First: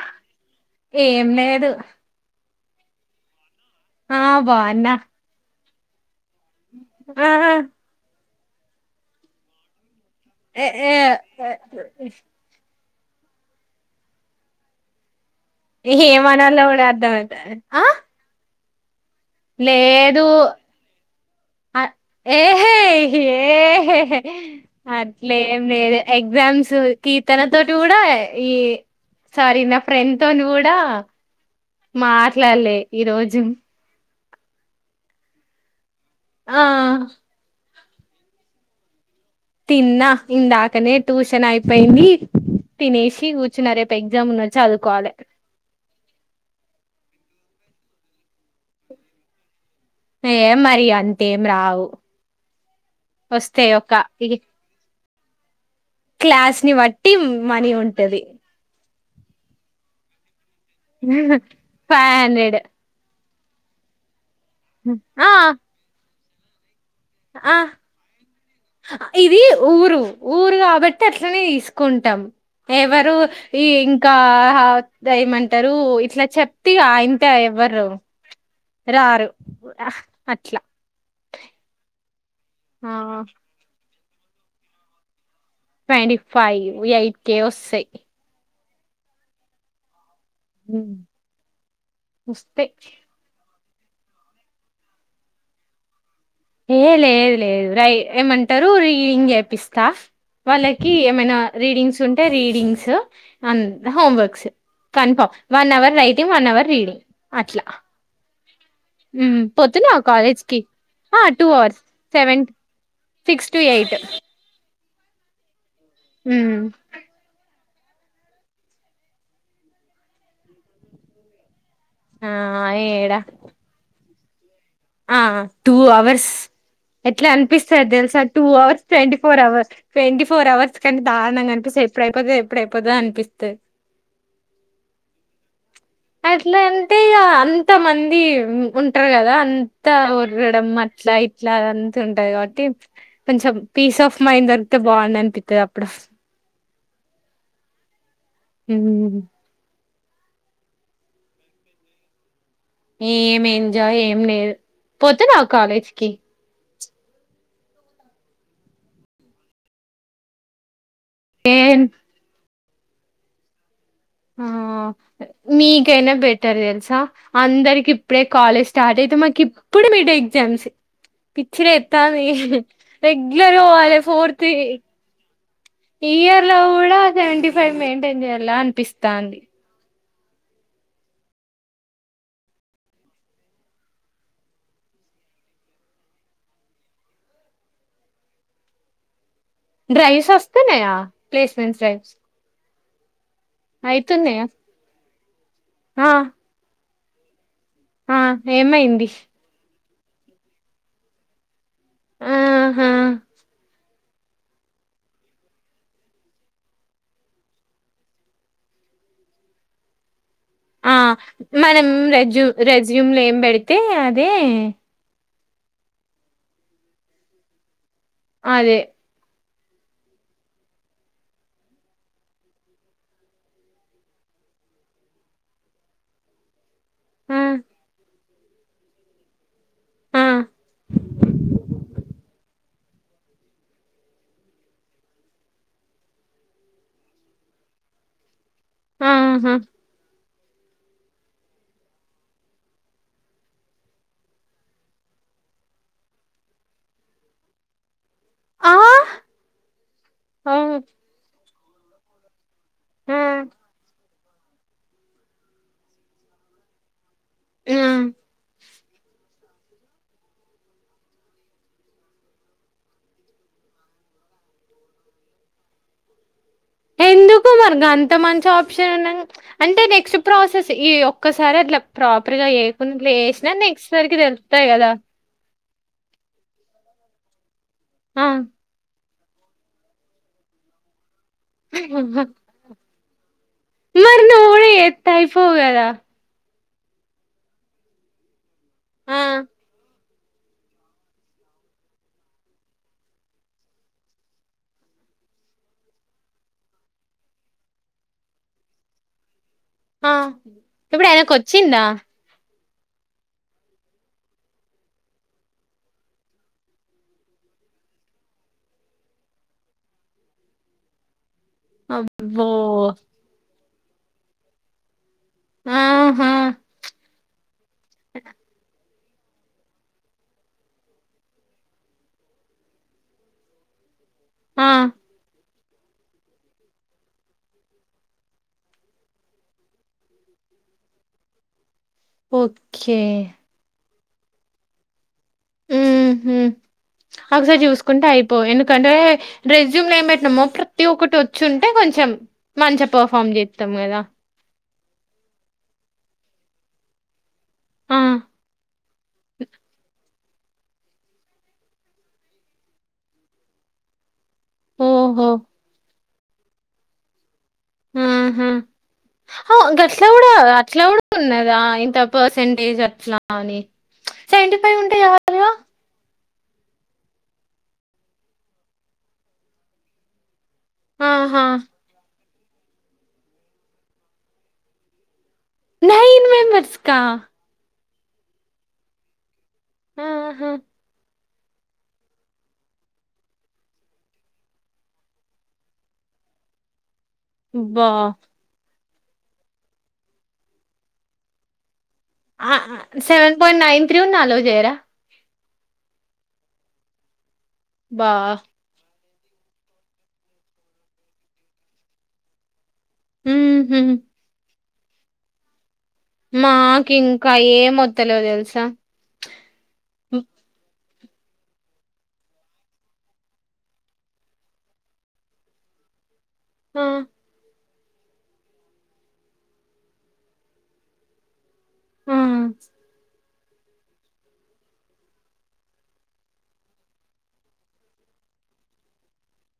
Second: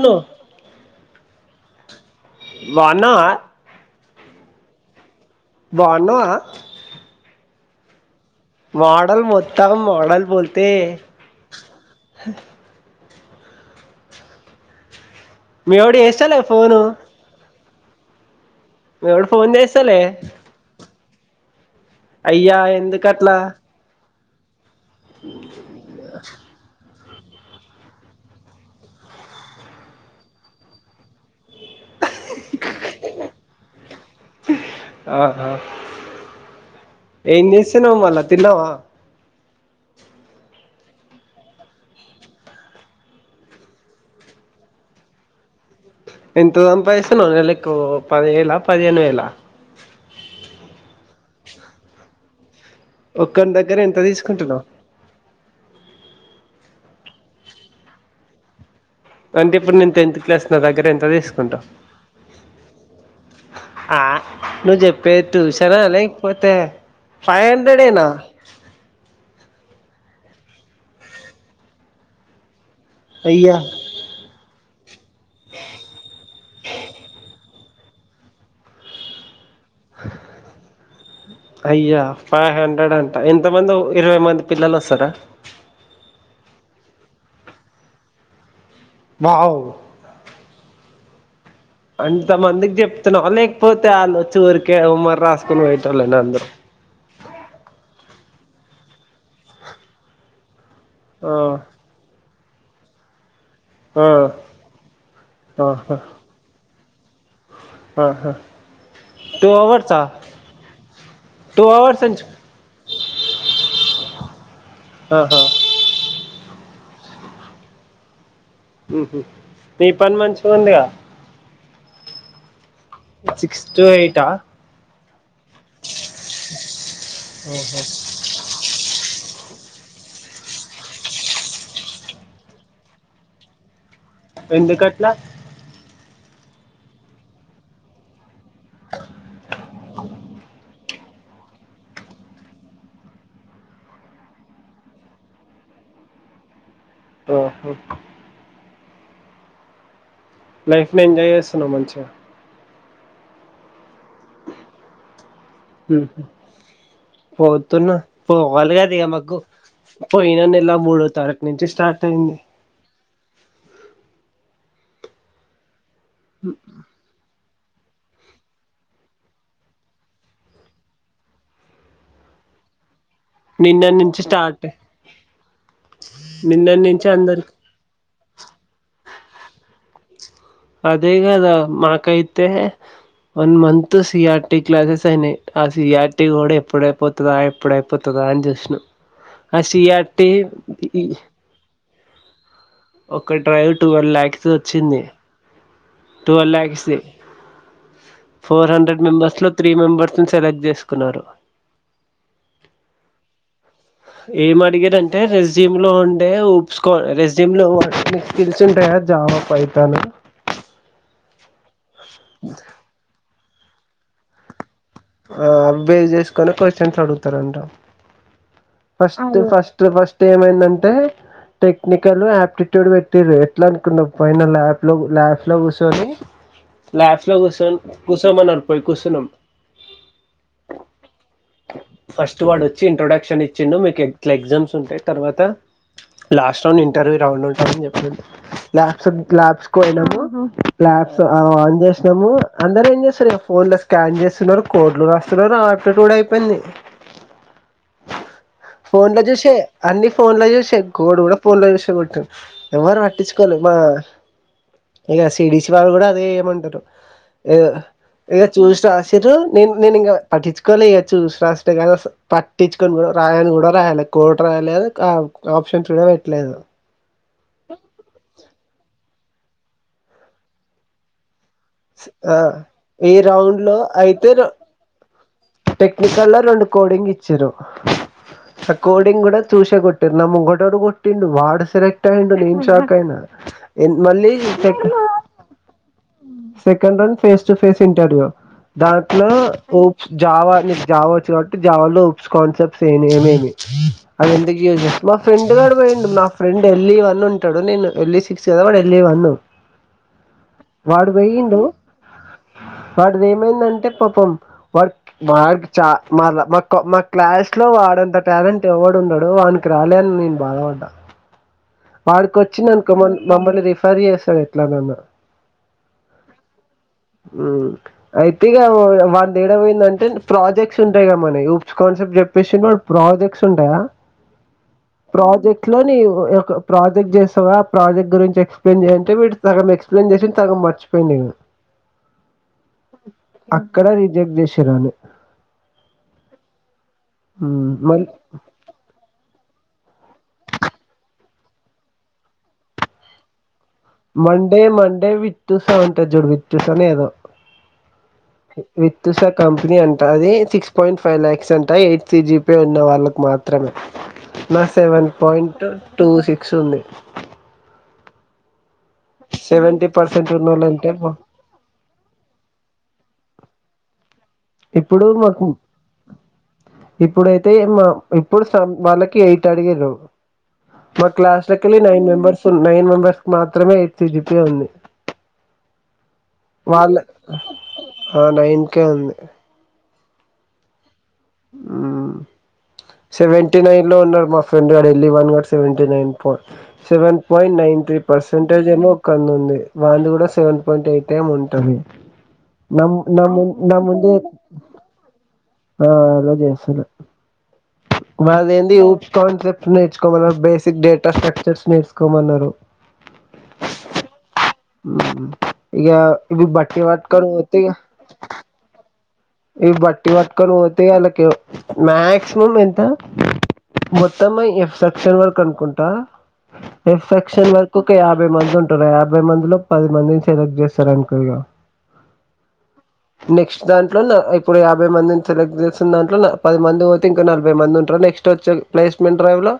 Hello ఏం లేదు బావున్నావా ఆ బావున్నా బావున్నావా ఆ ఆ మోడల్ మొత్తాక మోడల్ ఏ బోల్తే ఏ మీవోడు ఎహే చేస్తాలే ఏమనాలో ఫోను కూడా అర్థమైతలే ఆ మేడు లేదు అయ్యా ఏహే ఎందుకట్లా యెహెహే అట్లేం లేదు ఎగ్జామ్స్ కీర్తన తోటి కూడా ఈ సారీ నా ఫ్రెండ్ తోనీ కూడా మాట్లాడలే ఈ రోజు ఆహా ఆ ఏం చేస్తాను మళ్ళా తిన్నావా తిన్నా ఇందాకనే ట్యూషన్ అయిపోయింది తినేసి కూర్చున్న రేపు ఎగ్జామ్ ఉన్న వచ్చి చదువుకోవాలి ఎంత సంపాదిస్తున్నావు నెలకు పదివేల పదిహేను వేల ఏం మరి అంతేం రావు ఒక్కరి వస్తే దగ్గర ఒక ఎంత తీసుకుంటున్నావు క్లాస్ ని బట్టి మనీ ఉంటది అంటే ఇప్పుడు నేను టెన్త్ క్లాస్ నా దగ్గర ఎంత తీసుకుంటావు ఫైవ్ హండ్రెడ్ ఆ నువ్వు చెప్పేది ఆ టూషనా లేకపోతే ఫైవ్ ఆ హండ్రెడేనా ఇది ఊరు ఊరు కాబట్టి అట్లనే తీసుకుంటాం ఎవరు అయ్యా ఈ ఇంకా ఏం మంటారు ఇట్లా చెప్తే ఆ ఇంత ఎవ్వరు రారు అట్లా అయ్యా ఫైవ్ హండ్రెడ్ ఆ అంట ఎంతమంది ఇరవై మంది పిల్లలు వస్తారా ట్వంటీ ఫైవ్ ఎయిట్ కే వస్తాయి వావ్ ఉ అంటే అంతమందికి వస్తాయి చెప్తున్నావ లేకపోతే వాళ్లొచ్చి ఊరికే హోంవర్క్ రాసుకుని పొయెటోళ్లేనా వాళ్లు అందరూ ఏ లేదు లేదు రై ఏమంటారు రీడింగ్ చేపిస్తా వాళ్ళకి ఆ ఏమైనా రీడింగ్స్ ఉంటే రీడింగ్స్ అన్ ఆ హోం వర్క్స్ కన్ఫామ్ వన్ ఆహా hour writing one hour reading అట్లా ఆహా టూ పొతున్నావా అవర్సా కాలేజ్ కి ఆ two hours seven six to eight ఆహా హ హ్మ్ హం మీ పని మంచిగా ఉందిగా ఆ ఏడ సిక్స్ టు ఎయిట్ ఆ ఆ టూ అవర్స్ ఎట్లా అనిపిస్తారు తెలుసా two hours twenty four hours twenty four hours కంటే దారుణంగా అనిపిస్తది ఎప్పుడ అయిపోతది ఎప్పుడు అయిపోదో అనిపిస్తది ఎందుకట్లా అట్లా అంటే ఇగా అంత మంది ఉంటారు కదా అ అంతా ఓర్రడం అట్లా ఇట్లా అంత ఉంటది కాబట్టి కొంచెం పీస్ ఆఫ్ మైండ్ దొరికితే బాగుంది అనిపిస్తది అప్పుడు ఓహో హ లైఫ్ని ఎంజాయ్ చేస్తున్నావు మంచిగా ఏం ఎంజాయ్ ఏం లేదు పోతున్నావా కాలేజ్కి ఉహు పోతున్నా పోవాలి కదా ఇక మాకు పోయిన నెలా మూడు తరక్ నుంచి ఏన్ స్టార్ట్ అయింది ఆ మీకైనా బెటర్ తెల్సా అందరికి ఇప్పుడే కాలేజ్ స్టార్ట్ అయితే మాకు ఇప్పుడు మీడ్ ఎగ్జామ్స్ పిచ్చలేత్తాంది రెగ్యలర్ గా నిన్న పోవాలి నుంచి ఫోర్ తీ స్టార్ట్ ఈ ఇయర్ లో నిన్న కూడా నుంచి అందరికి సెవెంటీ ఫైవ్ మెయింటైన్ చెయ్యాల అనిపిస్తాంది అదే గదా మనకైతే one month C R T classes అయినాయి ఆ సి ఆర్ టీ కూడా ఎప్పుడైపో తిందాం ఎప్పుడయిపోతదా అని చూసినం ఆ సి ఆర్ డ్రైవ్స్ టీ వస్తున్నాయా ప్లేస్మెంట్స్ డ్రైవ్స్ ఒక డ్రైవ్ టువల్ లాక్స్ అయితున్నాయా ది వచ్చింది ఆ టువల్ లాక్స్ ది ఆ ఫోర్ హండ్రెడ్ ఏమైంది మెంబర్స్ లో త్రీ మెంబెర్స్ ని సెలెక్ట్ చేసుకున్నారు ఆహా ఏం అడిగారంటే రెస్యూమ్ లో ఉండే ఊప్స్ కో రెస్యూమ్ లో వాడిని స్కిల్స్ ఉంటాయా జావా ఫైధాన్ ఆ మనం రెజ్యూ రెస్యూమ్ లో ఎం పెడితే అదే ఆ అవి బేస్ చేసుకొని కొషన్స్ అడుగుతారంట అదే ఫస్ట్ ఫస్ట్ ఫస్ట్ ఏమైందంటే టెక్నికల్ యాప్టిట్యూడ్ పెట్టిరు ఎట్లా అనుకున్నా పైన ల్యాప్ లో ల్యాబ్ లో కూర్చొని అ లాబ్స్ లో కూసోన్ కూసోమన్నారు పోయి కూసున్నాం ఆ ఫస్ట్ వాడొచ్చి ఇంట్రొడక్షన్ ఇ చ్చిండు మీకు ఎట్ల ఎగ్జామ్స్ ఉంటాయి తర్వాత లాస్ట్ రౌండ్ ఇంటర్వ్యూ రౌండ్ ఉంటాదని చెప్పిండు ల్యాబ్స్ ఆహా ల్యాబ్స్ కు పోయినాము ల్యాబ్స్ అ ఆన్ చేసినాము అందరూ ఏం చేస్తారు ఇగ ఫోన్ లో స్కాన్ చేస్తున్నారు కోడ్లు రాస్ తున్నారు ఆప్టిట్యూడ్ అయిపోయింది ఆ ఫోన్ లో చూసే అన్నీ ఫోన్ లో అవును చూసే కోడ్ కూడా ఫోన్ లో చూసే కొట్టు ఎవరూ ఆ పట్టించుకోవాలి మా ఇగా సి డి సి వాళ్ళు కూడా అదే ఏమంటారు ఏ ఆ ఇగ చూసి రాసిర్రు నేను నేను ఇంగా పట్టిచ్చుకోలే ఇక చూసి రాసుడే కదా పట్టిచ్చుకొని కూడా రాయను కూడా రాయాలే కోర్టు రాయాలేదు ఆప్షన్స్ కూడా పెట్టలేదు పో మరి గంత మంచి ఆప్షన్ ఉన్నాం అంటే నెక్స్ట్ ప్రాసెస్ ఈ ఒక్కసారి అట్లా ప్రాపర్ ఆ గా ఏయకున్ ట్ల ఈ ఏసినా రౌండ్ లో నెక్స్ట్ సరికి అయితే తెలుత్తాయి కదా టెక్నికల్ లో రెండు కోడింగ్ ఇచ్చిర్రు ఆ ఆ కో డింగ్ కూడా చూసే కొట్టిర్రు నా ముంగటోడు కొట్టిండు వా డు సెలెక్ట్ అయిండు నేను షాక్ అయినా ఏన్ మరి మళ్ళీ నువ్వు కూడా టెక్నా చేత్తే అయిపోవు కదా second round face to face interview దాంట్లో ఆ ఏ జావా నీకు జావా వచ్చు కాబట్టి జావాలో ఉప్స్ కాన్సెప్ట్స్ ఏని ఏమేమి అది ఎందుకు యూస్ చేస్ మా ఫ్రెండ్ గాడు పోయిండు మా ఫ్రెండ్ ఎళ్ళి వన్నంటాడు నేను ఎళ్ళిసి ఫిక్స్ కదా వాడు ఎళ్ళి వన్ను ఆ ఇప్పుడు వాడు ఆయనకు పొయ్యిండు వచ్చిందా వాడిది ఏమైందంటే పాపం వాడు వాడికి చా మాలా మాకొ మా క్లాస్ లో వాడంత టాలెంట్ ఎవడు ఉండడు వాను క్రాలేన్ నేను బాధపడ్డా వాడికి అబ్బో వచ్చిందనుకో మన్ మమ్మల్ని రిఫర్ చేస్తాడు ఎట్లనన్నా ఆహా ఊ అయితే ఇగ వాన్ ఏడ పోయింది అంటే ప్రాజెక్ట్స్ ఉంటాయి గా మనవి ఉప్స్ కాన్సెప్ట్ చెప్పేసి వాడు ప్రాజెక్ట్స్ ఉంటాయి కదా ఆ ప్రాజెక్ట్ లోని ఒ ఒక ప్రాజెక్ట్ జేస్తావా ప్రాజెక్ట్ గురించి ఎక్స్ప్లయిన్ చేయంటే వీడు సగం ఎక్స్ప్లెయిన్ చేసిండు సగం మర్చిపోయిండిగ ఓకే అక్కడ రిజెక్ట్ చేసిర్రాన్ని ఉమ్ హ్ ఒకసారి హ్మ్. చూసుకుంటే మళ్ అయిపో ఎందుక్ కంటే రెజ్యూమ్ లో ఏం పెట్నమో ప్రతీ ఒక్కటి ఒచ్చుంటే కొంచెం మంచిగ పర్ఫార్మ్ చేత్తం కదా మండే మండే విత్తూసనుంటది చూడు విత్తూసనేదో ఆ విత్తూస్ అది కంపనీ అంట్ ట అది సిక్స్ పాయింట్ ఫైవ్ ల్యాక్స్ అంట ఎయిట్ సీ జీ పీ ఉన్న వాళ్ళకి మాత్ త్రమే నాది సెవెన్ ఓహో పాయింట్ టూ సిక్స్ ఉంది అ సెవెంటీ గట్లగుడ పర్సెంట్ ఉన్నోళ్ళంటే అట్లగుడ బా ఉన్నద్ ఆ ఇంత పర్సంటేజ్ అట్లా అని సెవెంటీ ఫ్ ఇప్పుడు మాకు ఇప్పుడైతే ఎమ్మ ఇప్పుడు సెవెన్ వాళ్ళకి ఎయిట్ అడిగిర్రు మా ఆహా క్లాస్లకెళ్ళి నైన్ మెంబెర్స్ నైన్ మెంబర్స్ కి మాత్రమే ఎయిట్ సి జి పీ ఉంది నైన్ మెంబర్స్ వాళ్ళ కా అవునా ఈన్కే ఉంది ఆహా మ్మ్ సెవెంటీ నైన్ లో ఉన్నాడు మా ఫ్రెండ్ గాడేళ్ళి వన్ నాట్ సెవెంటీ నైన్ పా సెవెన్ పాయింట్ నైన్ త్రీ అబ్బా పర్సెంటేజ్ ఏమో ఒకన్దుంది వాంది గూడ సెవెన్ పాయింట్ ఎయిట్ ఏం ఉంటది నమ్ నము నముందే జేయరా ఆ అలా చేస్తున్న బా మాదేంది ఉ కాన్సెప్ట్స్ నేర్చుకోమన్నరు బేసిక్ డేటా స్ట్రక్చర్స్ నేర్చుకోమన్నరు ఉమ్ హు ఉమ్ ఇగా ఇవి బట్టి బట్టుకొని పోతే ఇగ తెల్వదు తెలుసా ఇవి బట్టి బట్టుకొని పోతే వాళ్ళకి మాక్సిమం ఎంత మొత్తమయి ఎఫ్ సెక్షన్ వరకు అనుకుంటా ఆ ఎఫ్ సెక్ క్షన్ వర్కొక యాభై మంది ఉంటరు ఆ యాభై మందిలో పది మందిని సెలెక్ట్ చేస్తరనుకో ఇగ ఉమ్ హ్ నెక్స్ట్ దాన్ ట్లన్న ఇప్పుడు యాభై మందిని సెలెక్ట్ చేసిన్ దాంట్లో ల పది మంది పోతే ఇంకో నలభై మంది ఉంటరు నెక్స్ట్ వచ్చే ప్లేస్మెంట్ డ్రైవ్ లో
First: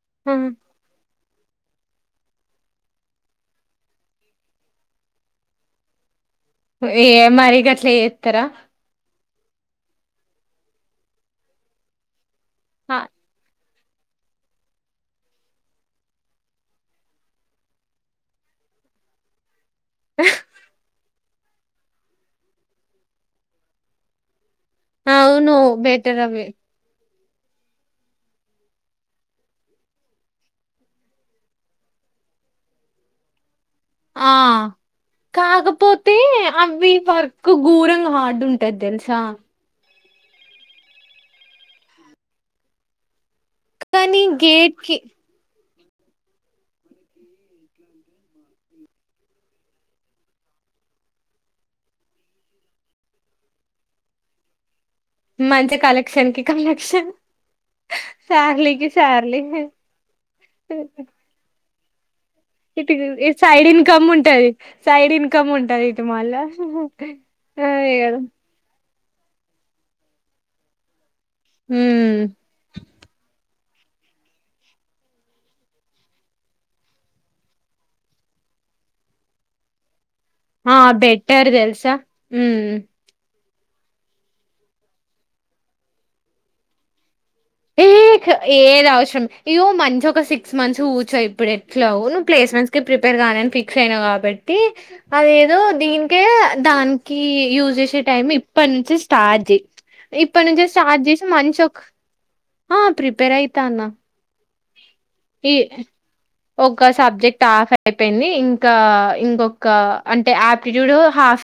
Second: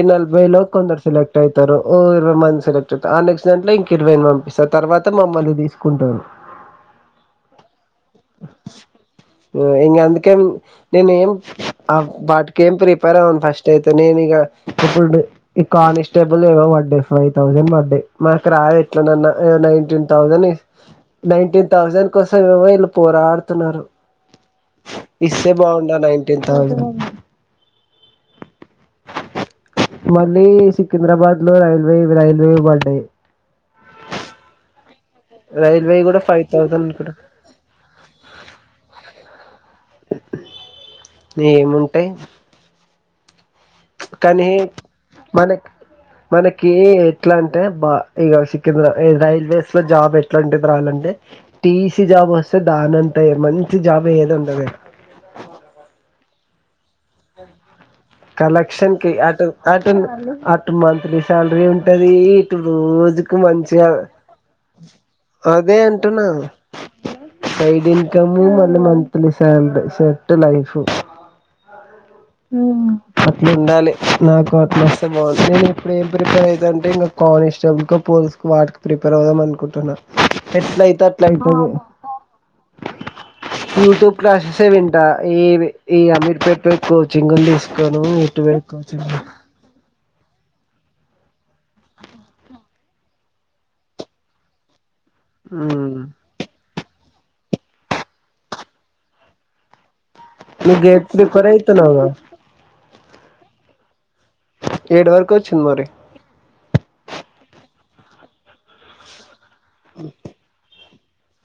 ఇ ఆ నలభైలో కొందర్ సెలెక్ట్ ట్ అయితరు ఓ ఇరవై మంది సెలెక్టె అయిత్ ఆ నెక్స్ట్ దాంట్ల ఇంక ఇరవైన్ పంపిస్తరు తర్వాత మమ్మల్ని దీసుకుంటరు ఏ మరి గట్ల చేత్ ఉమ్ ఇగందుకేం మేమేం ఆ వాటిక్ కేం ప్రిపేర్ అవను ఫస్టయితే నేనీగ ట్రిపుల్ బె ఇ కానిస్టేబుల్ ఏవో పడ్డయి ఫైవ్ థౌజండ్ పడ్డయి మాకు రాదు ఎట్లనన్నా nineteen thousand nineteen thousand కోసమేవో ఈల్లు పోరాడుతున్నరు ఇస్తే అవును బాగుండు ఆ బెటర్ అవి నైన్టీన్ థౌజండ్ మళ్ళీ సికింద్రాబాద్ లో రైల్వేవ్ రైల్వేవి పడ్డయి ఆ రైల్వే కాకపోతే కూడా ఫైవ్ థౌజండ్ అవి అనుకుంట వర్క్ ఒక ఘోరంగ హార్డు ఉంటద్ తెలుసా ఏముంటయ్ కానీ గేట్ కి మనక్ మనకి ఎట్లా అంటే బా ఇగ సికింద్రా రైల్వేస్ లో జాబ్ ఎట్లాంటిది రావాలంటే టీసీ జాబ్ వస్తే దానంతా మంచి జాబ్ ఏది ఉండదు మంచి కలక్షన్ కి కలెక్షన్ [inaudible] శార్లీకి కలెక్షన్ కి శార్లీ అటు అటు అటు మంత్లీ సాల్రీ ఉంటదీ ఇటు రోజుకు సైడ్ మంచిగా ఇన్కమ్ ఉంటది సైడ్ ఇన్కమ్ అదే ఉంటది ఇటు అంటున్న మళ్ళా గదా సైడ్ అదే కదా ఇన్కమ్ మళ్ళీ మంత్లీ సాల్రీ సెట్ లైఫ్ ఉమ్ ఉమ్ అట్లుండాలి నాకు అట్లొస్తె బాగుండు నేను ఇప్పుడు ఏం ప్రిపేర్ అయితంటే ఇంకా కానిస్టబుల్కొ పోలీస్ వాటికి ప్రిపేర్ అవుదాం అనుకుంటున్నా ఆ! ఎట్ల అయితే అట్లా బెటర్ అన్కు తెలుసా? హ్మ్. యూట్యూబ్ క్లాసెసే వింటా ఏవి ఈ అమీర్ పేట్ లొ కోచింగ్ లు తీస్ కోను [unintelligible] ఇగొ మంచి ఒక సిక్స్ మంత్స్ కూచో ఇప్పుడె ఎట్లా నువ్వు ప్లేస్మెంట్స్ కి ప్రిపేర్ కానని ఫిక్స్ అయినవ్ కాబట్ టీ అదేదో మ్మ్ దీనికే దానికి యూస్ చేసే టైం ఇప్పట్ నుంచి స్టార్ట్ చేయ్ ఇప్పుడు నుంచే నువ్వు గేట్ స్టార్ట్ చేసి ప్రిపేర్ మంచి ఒక్ అయితున్నావుగా ఆ ప్రిపేర్ ఐతాన్న ఏడు వరకు టీ వచ్చింది మరి ఒక సబ్జెక్ట్ ఆఫ్ అయిపోయింది ఇంకా ఇంకొక్ క అంటే ఆప్టిట్యూడ్ హాఫ్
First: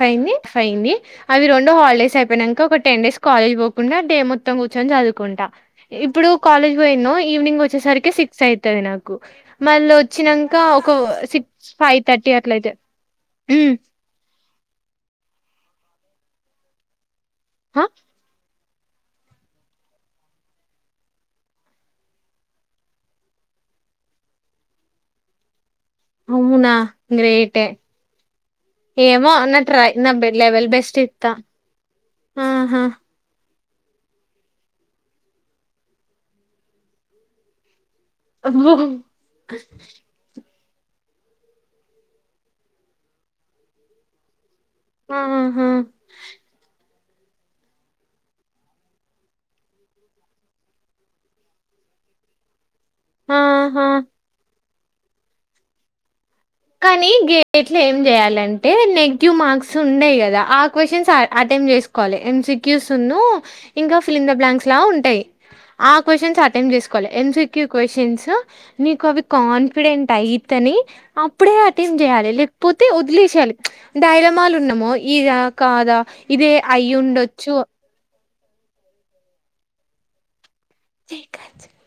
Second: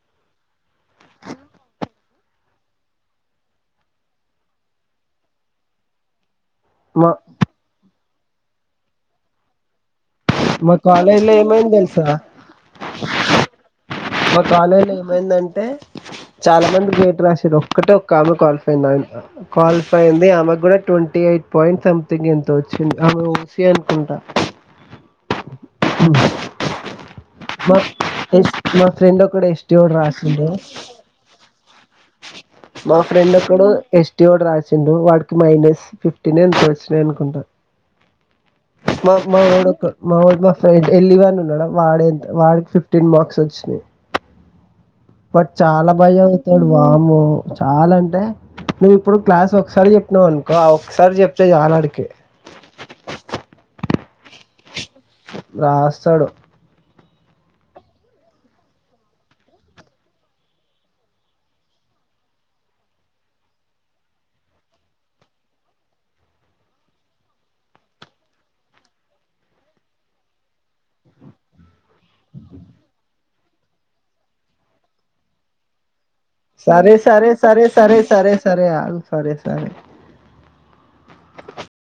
ఫైని ఫైని అవి రెండు హాలిడేస్ అయిపోయ్నక ఒక టెన్ డేస్ కాలేజ్ పోకుండా డే మొత్తం కూర్చొన్ చదువుకొంట ఇప్పుడు కాలేజ్ మా పోయినో ఈవినింగ్ వచ్చేసరికి సిక్స్ అయితది నాకు మల్లోచ్చినంక మా ఒక కాలేజ్ లో సిక్స్ ఏమైంది ఫైవ్ తెలుసా థర్టీ అట్ల అయితది హ్మ్ మా కాలేజలో ఏమైందంటే చాలా మంది గేట్ రాశారు ఆ! ఒక్కటే ఒక్కమె క్వాలి [unintelligible] క్వాలిఫై అయింది ఆమెకు కూడా ట్వంటీ ఎయిట్ పాయింట్ సంథింగ్ ఎంతొ వచ్చింది అమె ఓసి అనుకుంటా [inaudible] ఉమ్ అవునా గ్రేట్ టే ఎస్ మా ఫ్రెండ్ ఏమో ఒకడు నా ఎస్టీ ట్రై ఓడు నా రాసిండు లెవెల్ బెస్ట్ ఇత ఆహా మా ఫ్రెండ్ ఒకడు ఎస్టీ వాడు రాసిండు వాడికి మైనస్ ఫిఫ్టీన్ ఎంతొ వచ్చినయ్ అనుకుంటా అబ్బో! మాక్ మాఓడ్ ఒకు [unintelligible] మా ఫ్రెండ్ ఎల్లిగాడ్ ఉన్నాడా వాడెంత వాడికి ఫిఫ్టీన్ మార్క్స్ వచ్చినయ్ వాడ్ ఆహా! చాలా బాగా చదువుతడు వామ్మో చాలా అంటే నువ్వు ఇప్పుడు క్లాస్ ఒక్సారి చెప్పినవనుకో ఒకసారి చెప్తే చాలు వాడికి ఆహా రాస్తడు కానీ గే ఇట్ల ఏం చేయాలంటే నెగిటివ్ మార్క్స్ ఉండయ్ గదా ఆ క్వశ్చన్స్ అ అటెంమ్ చేస్ వాలి ఎం సి క్యూ సు ను ఇంకా ఫిలింద బ్లాంక్స్ లా ఉంటయ్ ఆ క్వశ్చన్స్ అటెంప్ట్ చేసుకోవాలి ఎం సి క్యూ క్వశ్చన్స్ నీకవ్వి కాన్ఫిడెంట్ ఐతేనే అప్పుడే అటెంప్ట్ జేయాలె లేక్ పోతే ఒదిలేసయాలి డైలమాలున్నమో ఇద కాదా ఇదే అయి సరే సరే ఉండొచ్చు సరే సరే సరే సరే ఆగు సరే సరే [inaudible]